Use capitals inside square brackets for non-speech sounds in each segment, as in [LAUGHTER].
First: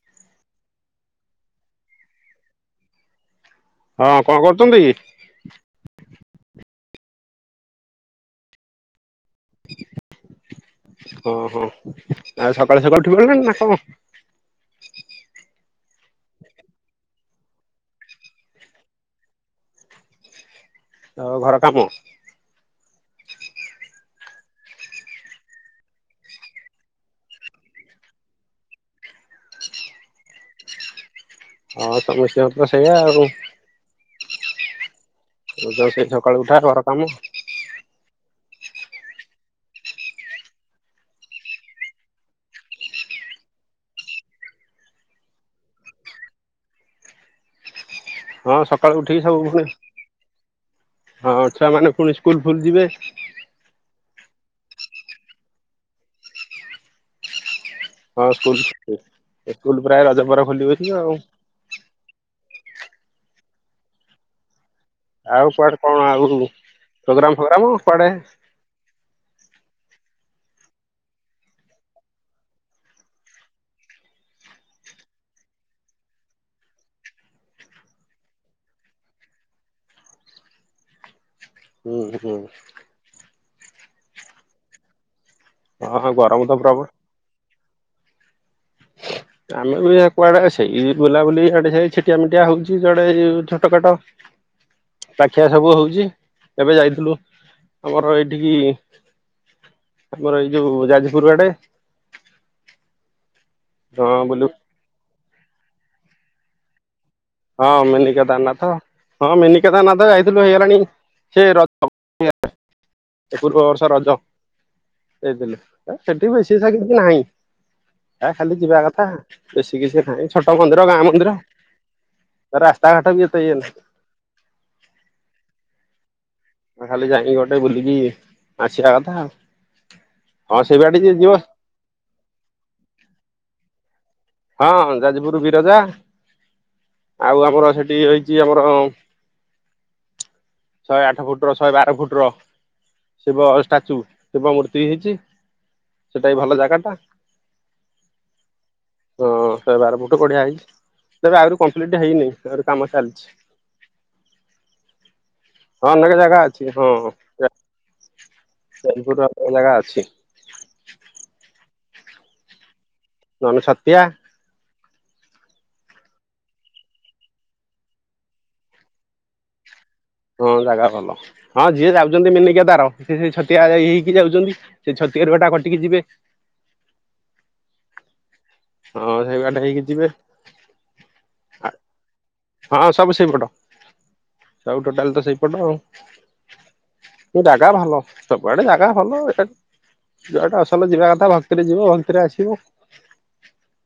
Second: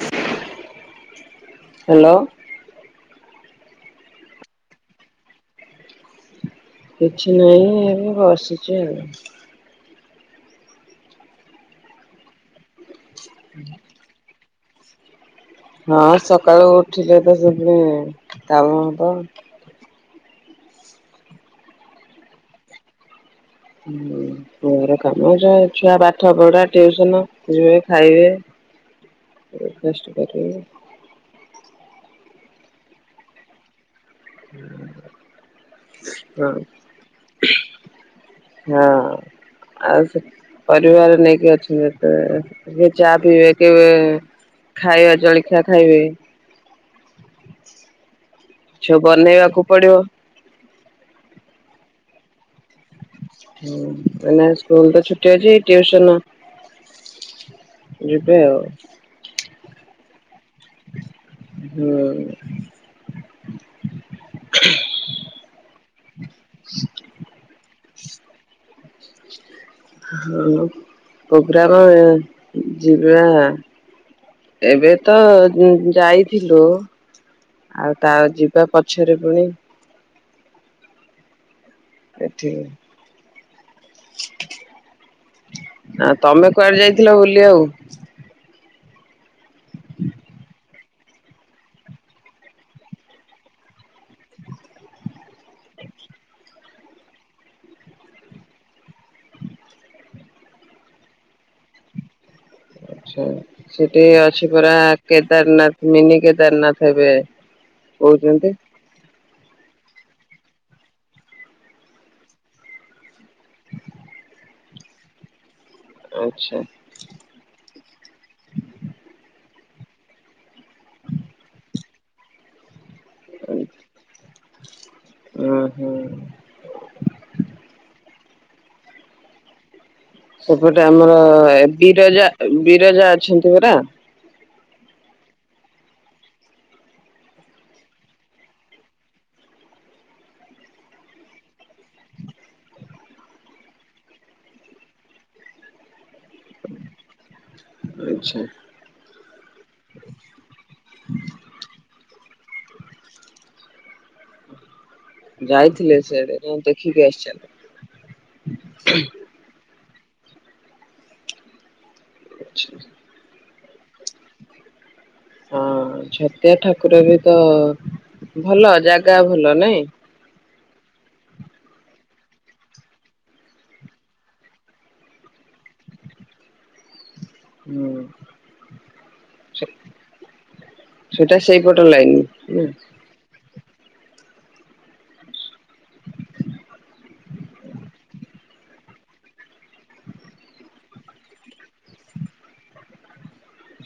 [UNINTELLIGIBLE] Hello. ହଁ କଣ କରୁଛନ୍ତି? କିଛି ନାହିଁ ଏବେ ବସିଛି ଆଉ। [UNINTELLIGIBLE] ଓହୋ ଆଉ ସକାଳୁ ସକାଳୁ ଉଠି ପଡ଼ିଲଣି [UNINTELLIGIBLE] ନା କଣ? [UNINTELLIGIBLE] ହଁ ସକାଳୁ ଉଠିଲି [UNINTELLIGIBLE] ଆଉ ଘର କାମ? ହୁଁ ଘର କାମ, ଛୁଆ ପାଠ ପଢା, ଟିଉସନ ଯିବେ, ଖାଇବେ। ବ୍ରେକ୍ ଫାଷ୍ଟ କରିବେ। ହଁ ସମସ୍ୟା [UNINTELLIGIBLE] ତ ସେଇଆ ଆଉ। [UNINTELLIGIBLE] [UNINTELLIGIBLE] ସେଇ ସକାଳୁ ହଁ ଉଠା ଘର କାମ। ହଁ ଆଉ ପରିବାର ନେଇକି ଅଛନ୍ତି। [UNINTELLIGIBLE] ଏତ କିଏ ଚା ପିଇବେ କି ଖାଇବା ଜଳଖିଆ ଖାଇବେ? ହଁ ସକାଳୁ କିଛି ଉଠିକି ସବୁ ପୁଣି ବନେଇବାକୁ ପଡିବ। ହଁ ଛୁଆମାନେ ପୁଣି ସ୍କୁଲ ଫୁଲ ଯିବେ। ହୁଁ ଏଇନା ସ୍କୁଲ ତ ଛୁଟି ଅଛି ଟିଉସନ୍। ହଁ ଯିବେ ସ୍କୁଲ ଆଉ। ସ୍କୁଲ ପରା ଏ ରଜ ପରେ ଖୋଲିବନି ଆଉ। [UNINTELLIGIBLE] ଆଉ କୁଆଡେ କଣ ଆଉ ପ୍ରୋଗ୍ରାମ ଫୋଗ୍ରାମ କୁଆଡେ ହଁ ପ୍ରୋଗ୍ରାମ ଯିବା, ଏବେ ତ ଯାଇଥିଲୁ, ଆଉ ତା ଯିବା ପଛରେ ପୁଣି ହୁଁ ହୁଁ। [INAUDIBLE] ହଁ ଆ ଗରମ ତମେ ତ କୁଆଡେ ପ୍ରବଳ ଯାଇଥିଲ ବୁଲିଆକୁ? [INAUDIBLE] ଆମେ ବି କୁଆଡେ ସେଇ ବୁଲାବୁଲି ଆଡେ ସେ ଛିଟିଆ ମିଟିଆ ହଉଚି। ଯୁଆଡେ ଛୋଟ କାଟ ପାଖିଆ ସବୁ ହଉଚି ଏବେ ଯାଇଥିଲୁ ଆମର ଏଇଠିକି ଆମର ଏଇ ଯୋଉ ଯାଜପୁର ଆଡେ। ଆଚ୍ଛା। ହଁ ସେଠେଇଁ ବୁଲୁ ଅଛି ପରା କେଦାରନାଥ। ମିନି କେଦାରନାଥ ହେବେ। ହଁ ମିନି କେଦାରନାଥ ହଁ ମିନି କେଦାରନାଥ ଯାଇଥିଲୁ ହେଇଗଲାଣି ସେ ରଜ [UNINTELLIGIBLE] ପୂର୍ବ ବର୍ଷ ରଜ। ଯାଇଥିଲୁ। ଏ ସେଠି ଆଛା ବେଶି ସା କିଛି ନାହିଁ, ଆ ଖାଲି ଯିବା କଥା। ବେଶୀ କିଛି ନାହିଁ ଛୋଟ ମନ୍ଦିର ଗାଁ ମନ୍ଦିର। ରାସ୍ ହୁଁ ହୁଁ। [UNINTELLIGIBLE] ଖାଲି ଯାଇକି ଗୋଟେ ବୁଲିକି ଆସିଆ କଥା ଆଉ। ହଁ ସେଇ ସେପଟେ ବାଟେ ଯିଏ ଆମର ଯିବ ବିରଜା ବିରଜା ଅଛନ୍ତି ପରା? ହଁ ଯାଜପୁରୁ ବିରଜା ଆଉ ଆମର ସେଠି ହେଇଛି ଆମର ଶହେ ଆଠ ଫୁଟର ଶହେ ବାର ଫୁଟର ଶିବ ଷ୍ଟାଚୁ ଶିବ ମୂର୍ତ୍ତି ହେଇଚି। ସେଟା ବି ଭଲ ଜାଗାଟା। ଆଛା ହଁ ଶହେ ବାର ଫୁଟ ଗଢିଆ ହେଇଚି ତେବେ ଆହୁରି କମ୍ପ୍ଲିଟ ହେଇନି ଆହୁରି କାମ ଚାଲିଛି। ହଁ ଯାଇଥିଲେ ଅନେକ ସେଆଡେ ଜାଗା ଅଛି ହଁ ଦେଖିକି ଆସିଛନ୍ତି। [UNINTELLIGIBLE] ଜାଗା ଅଛି। ଆଚ୍ଛା। [UNINTELLIGIBLE] [UNINTELLIGIBLE] ହଁ ଛତିଆ ଠାକୁର ବି ତ ଭଲ ଜାଗା ଭଲ ନାଇଁ। ହଁ ଜାଗା ଭଲ ହଁ ଯିଏ ଯାଉଚନ୍ତି ମିନି କେଦାର ସିଏ ସେଇ ଛତିଆ ହେଇକି ଯାଉଚନ୍ତି ସେ ଛତିଆରୁ ଏଇଟା କଟିକି ଯିବେ। ହୁଁ ହଁ ସେଇ ବାଟ ସେ ହେଇକି ଯିବେ ସେଟା ସେଇପଟ ଲାଇନ୍ ନା। ହଁ ସବୁ ସେଇପଟ। ସବୁ ଟୋଟାଲ ତ ସେଇପଟ ଆଉ ସେ ଜାଗା ଭଲ ସବୁଆଡେ ଜାଗା ଭଲ [UNINTELLIGIBLE] ଅସଲ ଯିବା କଥା ଭକ୍ତିରେ ଯିବ ଭକ୍ତିରେ ଆସିବ।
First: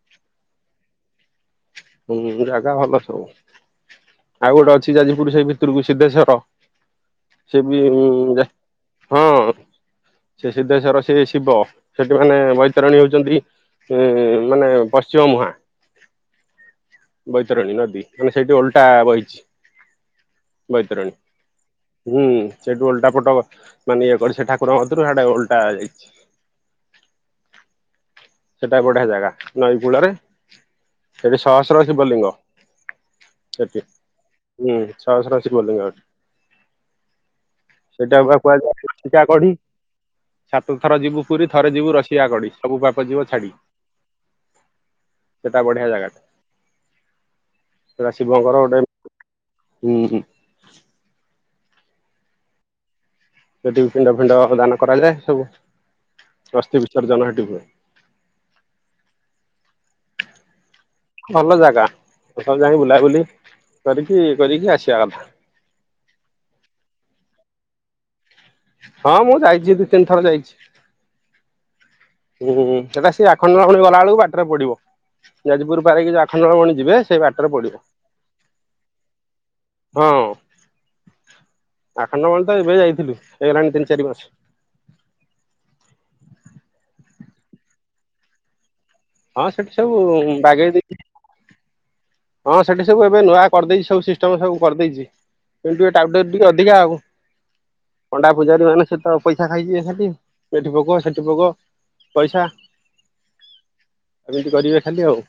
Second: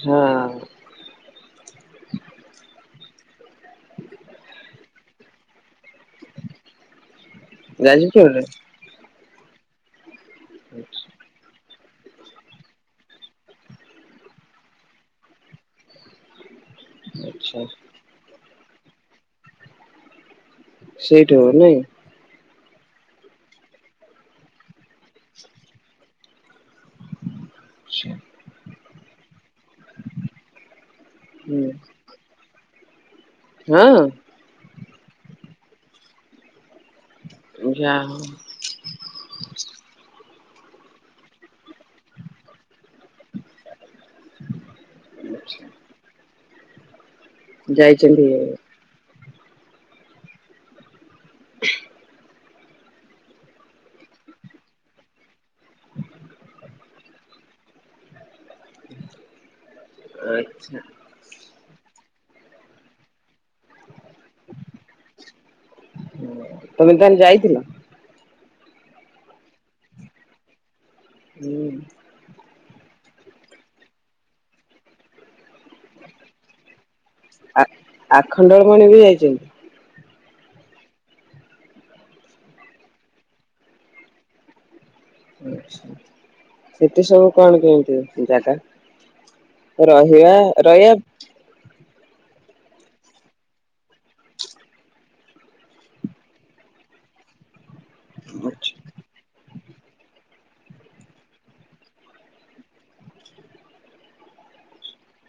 ହଁ। ହୁଁ ଜାଗା ଭଲ ସବୁ। ଆଉ ଗୋଟେ ଅଛି ଯଦି ପୁରୁଷେ ଭିତୁରୁକୁ ସିଧେଶ୍ଵର ସେ ବି ଉଁ ଯାଜପୁରରେ? ଯା ହଁ। ସେ ସିଦ୍ଧେଶ୍ବର ସେ ଶିବ। ସେଠି ମାନେ ବୈତରଣୀ ହଉଛନ୍ତି ଉ ମାନେ ପଶ୍ଚିମ ମୁହାଁ ଆଚ୍ଛା ବୈତରଣୀ ନଦୀ ମା ସେଇଠି ଓଲଟା ବହିଛି। ବୈତରଣୀ ସେଇଠୁ ନାଇଁ ହୁଁ ସେଇଠୁ ଓଲଟା ପଟ ମାନେ ଇଏ କରି ସେ ଠାକୁରଙ୍କ କତିରୁ ସେଟା ଓଲଟା ଯାଇଛି। ସେ ସେଟା ବଢିଆ ଜାଗା ନଈ କୂଳରେ ସେଠି ହୁଁ ସହସ୍ର ଶିବଲିଙ୍ଗ। ସଠି ହଁ ହୁଁ। ସହସ୍ର ଶିବଲିଙ୍ଗ ସେଠି। ଯା ସେଟା କୁ ହଉ କୁହାଯାଏ ଚିକା କଢି। ସାତ ଥର ଯିବୁ ପୁରୀ ଥରେ ଯିବୁ ରଷିଆ କଡି ସବୁ ପାପ ଯିବ ଛାଡ଼ି। ସେଟା ବଢିଆ ଜାଗାଟା‌ ଯାଇଛନ୍ତି ଉହୁଁ, [INAUDIBLE] ସେଠି ପିଣ୍ଡ ଫିଣ୍ଡ ଦାନ କରାଯାଏ ସବୁ ଅସ୍ତି ବିସର୍ଜନ ସେଠି ହୁଏ। ଆଚ୍ଛା ଭଲ ଜାଗା ସବୁ ଯାଇ ବୁଲାବୁଲି କରିକି କରିକି ଆସିବା କଥା। ଥିଲ। ହଁ ମୁଁ ଯାଇଛି ଦିଇ ତିନି ଥର ଯାଇଛି। ହୁଁ ହୁଁ ସେଟା ସେ ଆଖଣ୍ଡଳମଣୀ ଗଲା ବେଳକୁ ବାଟରେ ପଡିବ। ଯାଜପୁର ପାରି ହେକି ଯଉ ଆଖଣ୍ଡଳମଣୀ ଯିବେ ସେଇ ବାଟରେ ଆ ପଡିବ ଆଖଣ୍ଡଳମଣି ବି ଯାଇଛନ୍ତି। ହଁ ଆଖଣ୍ଡଳମଣୀ ତ ଏବେ ଯାଇଥିଲୁ ହେଇଗଲାଣି ତିନି ଚାରି ମାସ। ଆଛା ସେଠି ସବୁ କଣ କେମିତି ଜାଗା? ହଁ ସେଠି ସବୁ ରହିବା ବାଗେଇ ଦେଇ ରହିବା ହଁ ସେଠି ସବୁ ଏବେ ନୂଆ କରିଦେଇଛି ସବୁ ସିଷ୍ଟମ ସବୁ କରିଦେଇଛି କିନ୍ତୁ ଏ ଟାଉଟର ଟିକେ ଅଧିକା ଆଉ। ପଣ୍ଡା ପୂଜାରୀ ମାନେ ସେତ ପଇସା ଖାଇ ଯିବେ ଖାଲି ଏଠି ଭୋଗ ସେଠି ଭୋଗ ପଇସା ଏମିତି କରିବେ ଖାଲି ଆଉ,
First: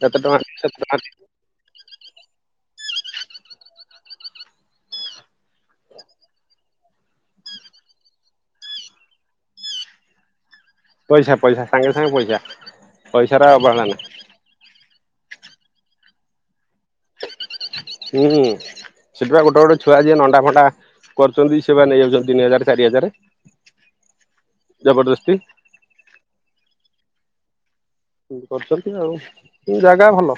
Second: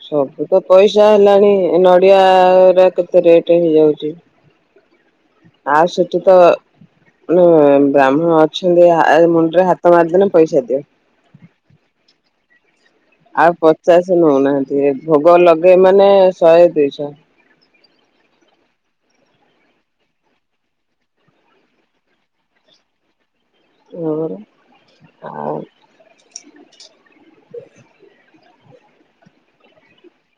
କେତେ ଟଙ୍କା ସବୁ ତ କେତେ ଟଙ୍କା ପଇସା ହେଲାଣି, ନଡିଆ ର କେତେ ରେଟ ହେଇଯାଉଛି। ଆଉ ସେଠି ତ ବ୍ରାହ୍ମଣ ଅଛନ୍ତି ମୁଣ୍ଡରେ ହାତ ମାରିଦେଲେ ପଇସା ଦିଅ, ପଇସା ପଇସା ସାଙ୍ଗେ ସାଙ୍ଗେ ପଇସା ପଇସାର ଆଉ ଅବହେଳା ନାହିଁ। ପଚାଶ ନଉନାହାନ୍ତି। ଏବ ଭୋଗ ଲଗେ ମାନେ ଶହେ ଦୁଇ ଆଛା। ହୁଁ ସେଥିପାଇଁ ଗୋଟେ ଗୋଟେ ଛୁଆ ଯିଏ ନଣ୍ଡା ଫଣ୍ଡା କରୁଛନ୍ତି ସେମାନେ ନେଇ ଯାଉଛନ୍ତି ତିନି ହଜାର ଚାରି ହଜାର। ଏ ଆ ଜବରଦସ୍ତି [INAUDIBLE] ତି କରିଛନ୍ତି ଆଉ ଜାଗା ଭଲ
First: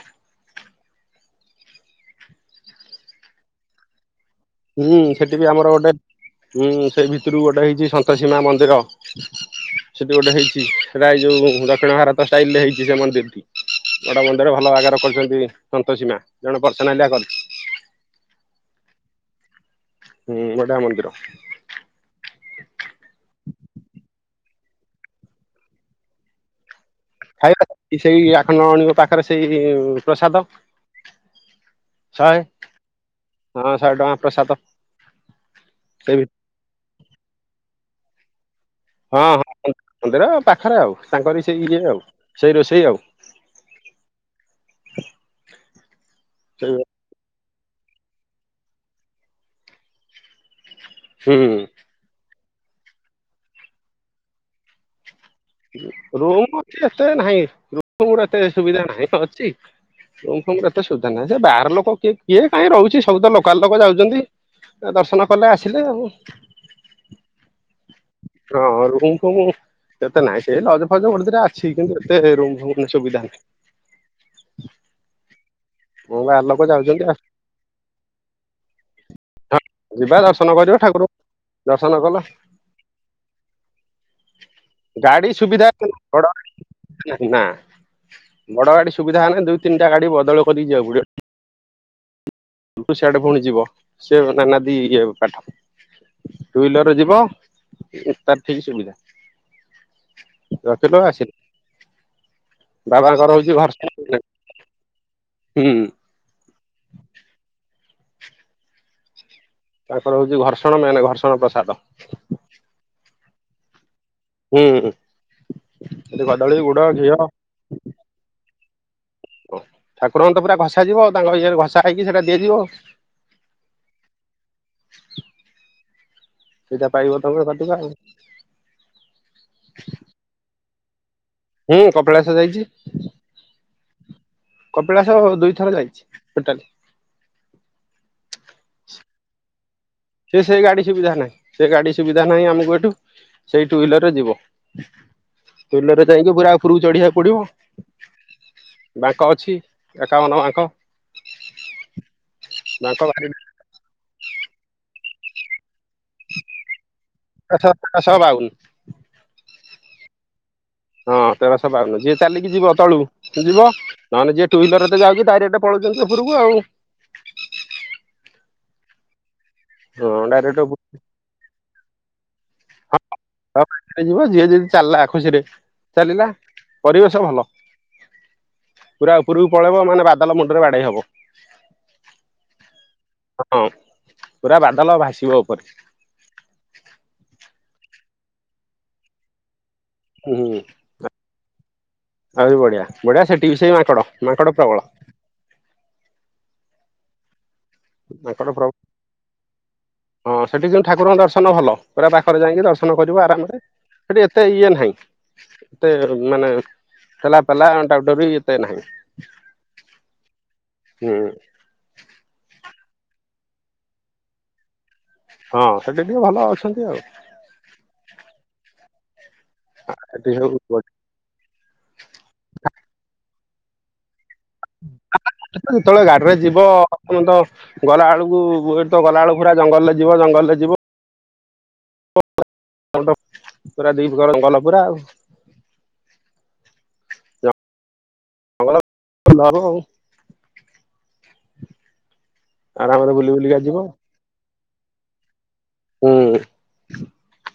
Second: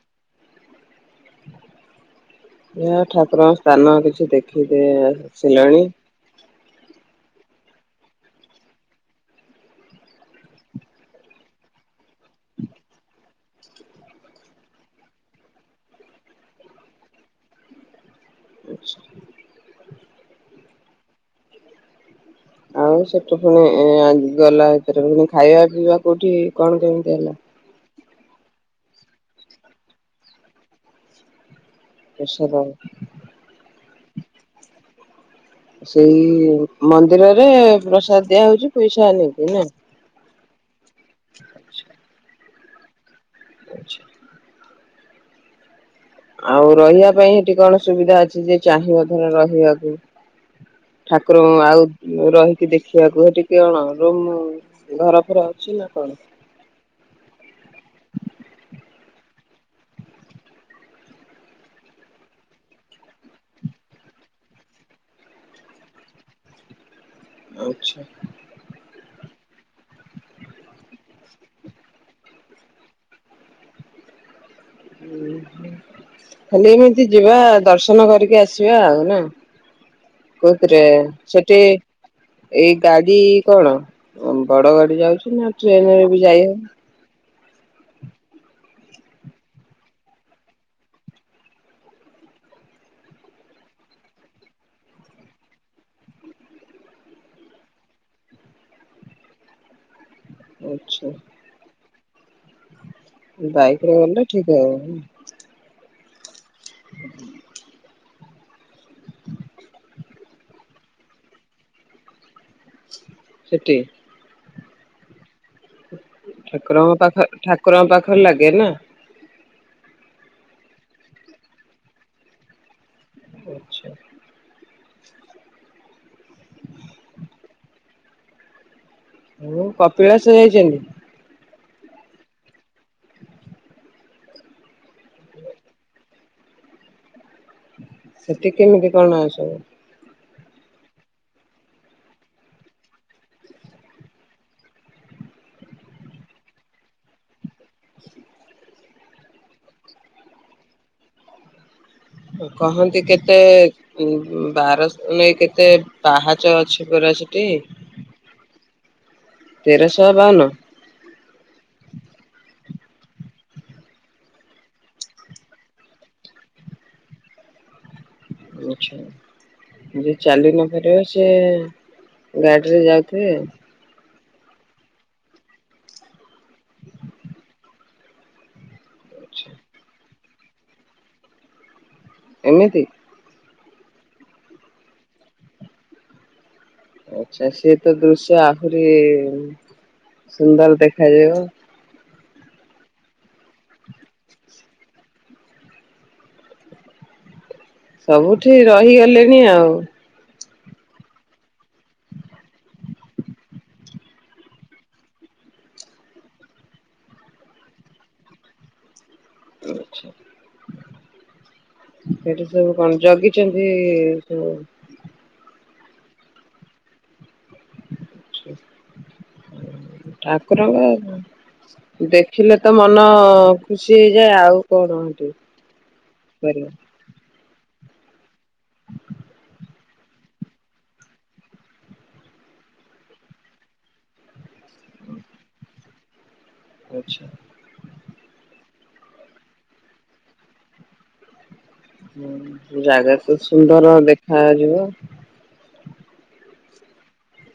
ଯ ଠାକୁରଙ୍କ ସ୍ଥାନ କିଛି ଦେଖ ହୁଁ ସେଠି ବି ଆମର ଗୋଟେ ହୁଁ ସେଇ ଭିତରୁ ଗୋଟେ ହେଇଛି ସନ୍ତସୀମା ମନ୍ଦିର। ସେଠି ଗୋଟେ ହେଇଛି ସେଇଟା ଏଇ ଯୋଉ ଦକ୍ଷିଣ ଭାରତ ଷ୍ଟାଇଲ ରେ ହେଇଛି। ସେ ମନ୍ଦିରଟି ଗୋଟେ ମନ୍ଦିର ଭଲ ଆଗର କରୁଛନ୍ତି ସନ୍ତସୀମା ଜଣେ ପର୍ସ ନାଲିଆ କରିଛି। [INAUDIBLE] ହୁଁ ବଡ଼ା ମନ୍ଦିର। ଆଉ ସେଠୁ ପୁଣି ଗଲା ଭିତରେ ପୁଣି ଖାଇବା ପିଇବା କୋଉଠି କଣ କେମିତି ହେଲା ଖାଇବା ସେଇ ଆଖଣ୍ଡଳ ମଣି ଙ୍କ ପାଖରେ ସେଇ ପ୍ରସାଦ ପ୍ରସାଦ ଶହେଟଙ୍କା ପ୍ରସାଦ। ସେଇ ମନ୍ଦିରରେ ପ୍ରସାଦ ଦିଆ ହଉଛି। ପଇସା ହଁ ନେଇକି ହଁ ନା। ମନ୍ଦିର ପାଖରେ ଆଉ। ତାଙ୍କରି ସେଇ ଇଏ ଆଉ। ସେଇ ରୋଷେଇ ଆଉ ଆଛା। ଆଉ ସେଇ ରହିବା ପାଇଁ? ଏଠି କଣ ସୁବିଧା ଅଛି ଯେ ଚାହିଁବ ଧର ରହିବାକୁ? ଠାକୁର ହୁଁ ଆଉ ରହି [UNINTELLIGIBLE] ଦେଖିବାକୁ ଟିକେ କଣ ରୁମ୍ ଘର ଫର ଅଛି ନା କଣ? ରୁ ରୁମ୍ ଏତେ ନାହିଁ ରୁମ୍ ର ଏତେ ସୁବିଧା ନାହିଁ ଅଛି। ରୁମଫୁମ୍ ଏତେ ସୁବିଧା ନାହିଁ ସେ ବାହାର ଲୋକ କିଏ କିଏ କାହିଁ ରହୁଛି ସବୁ ତ ଲୋକାଲ୍ ଲୋକ ଯାଉଛନ୍ତି ଦର୍ଶନ କଲେ ଆସିଲେ ଆଉ। ଆଚ୍ଛା। ହଁ ରୁମଫୁମ୍ ଏତେ ନାଇଁ ସେ ଲଜଫଜ୍ ଗୋଟେ ଦିଟା ଅଛି କିନ୍ତୁ ଏତେ ରୁମଫୁମ୍ ସୁବିଧା ନାହିଁ। ହଁ ବାହାର ଲୋକ ଖାଲି ଏମିତି ଯାଉଛନ୍ତି ଆଉ ଯିବା ଦର୍ଶନ କରିକି ଆସିବା ଆଉ ନା। ଯିବା ଦର୍ଶନ କରିବ କୋଉଥିରେ ଠାକୁର ସେଠି ଦର୍ଶନ କଲ ଏଇ ଗାଡି କଣ ବଡ ଗାଡି ଯାଉଛି ନା ସୁବିଧା ଟ୍ରେନରେ ବି ବଡ ଯାଇହବ? ଗାଡି ନା, ବଡ ଗାଡି ସୁବିଧା ହେନେ ଦୁଇ ତିନିଟା ଗାଡି ବଦଳ କରିକି ଯିବାକୁ ପଡିବ। [INAUDIBLE] ସ୍ୟାଡେ ପୁଣି ଯିବ ସେ ନାନାଦି ଇଏ ପାଠ, ଟୁ ହ୍ଵିଲରରେ ଯିବ ତାର ଠିକ୍ ସୁବିଧା [UNINTELLIGIBLE] ଆଛା ଆସିଲେ ବାବାଙ୍କର ହଉଛି ବାଇକ ଭରଷା୍ ରେ ଗଲେ ଠିକ [UNINTELLIGIBLE] ହବ ହୁଁ [INAUDIBLE] ତାଙ୍କର ହଉଛି ଘର୍ଷଣ ମାନେ ଘର୍ଷଣ ପ୍ରସାଦ। ସେଟି ହୁଁ ସେଠି କଦଳୀ ଗୁଡ ଠାକୁରଙ୍କ ଘିଅ ପାଖ ଠାକୁରଙ୍କ ପାଖରେ ଲାଗେ ନା? ଓ ଠାକୁରଙ୍କୁ ତ ପୁରା ଘସାଯିବ ତାଙ୍କ ଇଏରେ ଘସାହେଇକି ସେଇଟା ଦିଆଯିବ। ଆଚ୍ଛା। ସେଇଟା ପାଇବ ତମେ କଟିବ ଆଉ ହୁଁ କପିଳାସ ଯାଇଚନ୍ତି? ହୁଁ କପିଳାସ ଯାଇଚି, କପିଳାସ ଦୁଇଥର ଯାଇଛି ଟୋଟାଲେ। ସେଠି କେମିତି କଣ ସବୁ? ସେ ସେ ଗାଡି ସୁବିଧା ନାହିଁ, ସେ ଗାଡି ସୁବିଧା ନାହିଁ ଆମକୁ ଏଠୁ ସେଇ ଟୁ ହ୍ଵିଲରରେ ଯିବ ଟୁ ହ୍ୱିଲରେ ଯାଇକି ପୁରା ଉପରକୁ ଚଢିବାକୁ ପଡିବ [INAUDIBLE] ବାଙ୍କ ଅଛି ଏକାବନ ବାଙ୍କ। କହନ୍ତି ବାଙ୍କ ଭାରି କେତେଏଏ ଉଁ ବାର ନାଇଁ କେତେ ପାହାଚ ଅଛି ପରା ସେଠି? ଶହ ବାଉନ ତେରଶହ ବାଉନ ହଁ ତେରସ ବାଉନୁ ଯିଏ ଚାଲିକି ଯିବ ତଳୁ ସେ ଯିବ ନହେଲେ ଯିଏ ଟୁ ହ୍ଵିଲର ତ‌ ଯାଉଛି ତାରିପଟେ ପଳଉଛନ୍ତି ଉପରକୁ ଆଉ ଆଚ୍ଛା। ହଁ ଯିଏ ଚାଲି ଡାଇରେକ୍ଟ ନ ପାରିବ ସେ ଗାଡିରେ ଯାଉଥିବେ ଉପରକୁ ଯିବ ଯିଏ ଯଦି ଚାଲିଲା ଖୁସିରେ ଚାଲିଲା ପରିବେଶ ଭଲ, ପୁରା ଉପରକୁ ପଳେଇବ ମାନେ ବାଦଲ ମୁଣ୍ଡରେ ବାଡେଇ ହବ। ଏମିତି ହଁ ପୁରା ବାଦଲ ଭାସିବ ଉପରେ। ଆଚ୍ଛା ସିଏ ତ ଦୃଶ୍ୟ ଆହୁରି ହୁଁ ସୁନ୍ଦର ଦେଖାଯିବ। ଆହୁରି ବଢିଆ ବଢିଆ ସେଠିବି ସେ ମାଙ୍କଡ, ମାଙ୍କଡ ପ୍ରବଳ। ମାଙ୍କଡ ସବୁଠି ପ୍ରବଳ ରହିଗଲେଣି ଆଉ ହଁ ସେଠି କିନ୍ତୁ ଠାକୁରଙ୍କ ଦର୍ଶନ ଭଲ ପୁରା ପାଖରେ ଯାଇକି ଦର୍ଶନ କରିବୁ ଆରାମରେ, ସେଠି ଏତେ ଇଏ ନାହିଁ ଏତେ ମାନେ ଠେଲାପେଲା ଟାଉଟରେ ଏତେ ନାହିଁ। ହୁଁ ସେଠି ସବୁ କଣ? ଜଗିଚନ୍ତି ସେମା ହଁ ସେଠି ଟିକେ ଭଲ ଅଛନ୍ତି ଆଉ ଆଚ୍ଛା ସେଠି ସବୁ ଠାକୁରଙ୍କ ଦେଖିଲେ ତ ମନ ଖୁସି ହେଇଯାଏ ଆଉ କଣ ସେଠି [INAUDIBLE] ଯେତେବେଳେ ଗାଡିରେ ଯିବ କରିବା ଆପଣ ତ ଗଲା ବେଳୁକୁ ଏଇଟି ତ ଗଲାବେଳକୁ ପୁରା ଜଙ୍ଗଲରେ ଯିବ ଜଙ୍ଗଲରେ ଯିବ [UNINTELLIGIBLE] ପୁରା [UNINTELLIGIBLE] ଗଲ ପୁରା ଆଉ ଆଚ୍ଛା। [UNINTELLIGIBLE] ହଁ ଆରାମରେ ଜାଗା ବୁଲି ତ ବୁଲିକା ଯିବ। ସୁନ୍ଦର ଦେଖା ଯିବ ହ ହଁ।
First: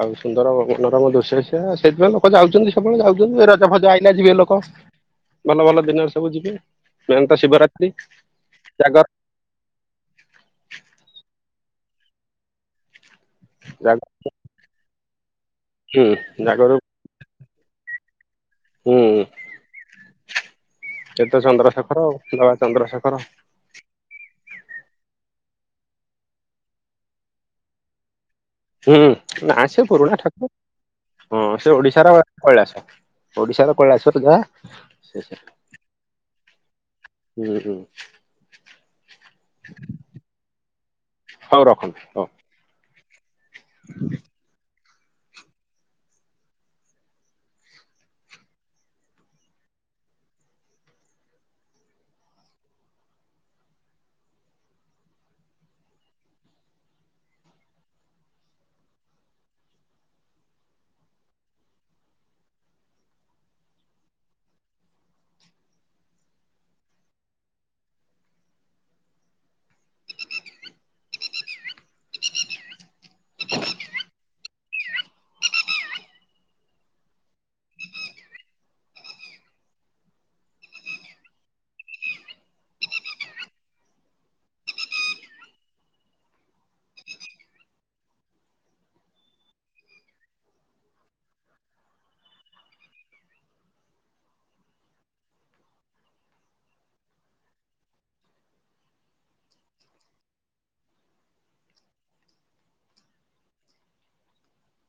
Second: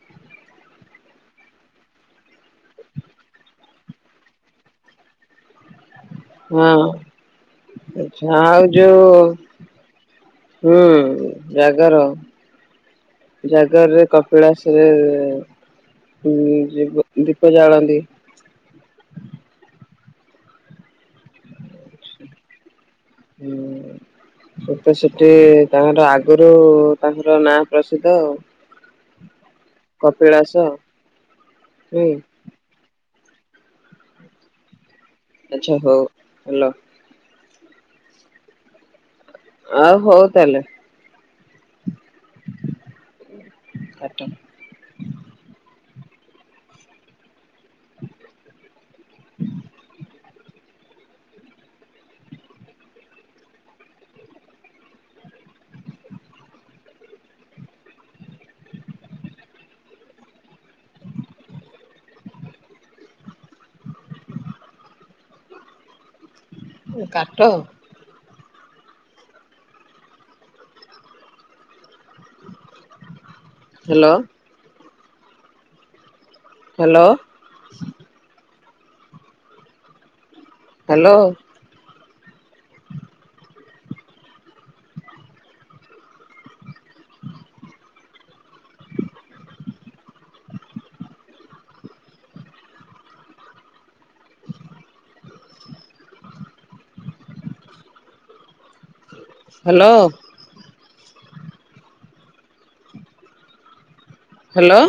ଆଉ ସୁନ୍ଦର ମନୋରମ ଦୃଶ୍ୟ ଦେଖିବା, ସେଇଥିପାଇଁ ଲୋକ ଯାଉଚନ୍ତି ସବୁବେଳେ ଯାଉଚନ୍ତି ଏଉରା ଯମହାଯା ଇନା ଯିବେ ଲୋକ ଭଲ ଭଲ ଦିନରେ ସବୁ ଯିବେ ହଁ ନହେନ ତ ଶିବରାତ୍ରି ଆଚ୍ଛା ଆଉ ଜାଗର ଯୋଉ ହୁଁ ଜାଗର ଜାଗ ଜାଗରରେ କପିଳାସରେ ହୁଁ ଉଁ, ଜାଗର ଦୀ-ଦୀପ ଜାଳନ୍ତି ହଁ। ହୁଁ, ଏ ତ ଚନ୍ଦ୍ରଶେଖର ବାବା ଚନ୍ଦ୍ରଶେଖ ହୁଁ, ତୋର ତ ସେଠି ତାଙ୍କର ଆଗରୁ ତାଙ୍କର ନାଁ ପ୍ରସିଦ୍ଧ। ହୁଁ। ନା ସେ ପୁରୁଣା ଠାକୁର କପିଳାସ ହଁ ସେ ହୁଁ ଓଡିଶାର କୈଳାସ। ଓଡ଼ିଶା ର କୈଳାସ ରେ ଯା ଆଚ୍ଛା, ହଉ, ହେଲା। ହୁଁ, ହୁଁ, ଆଉ ହଉ ତାହେଲେ ହଉ ରଖନ ଅ, କାଟ [INAUDIBLE] କାଟଅ hello. Hello. Hello. Hello. Hello.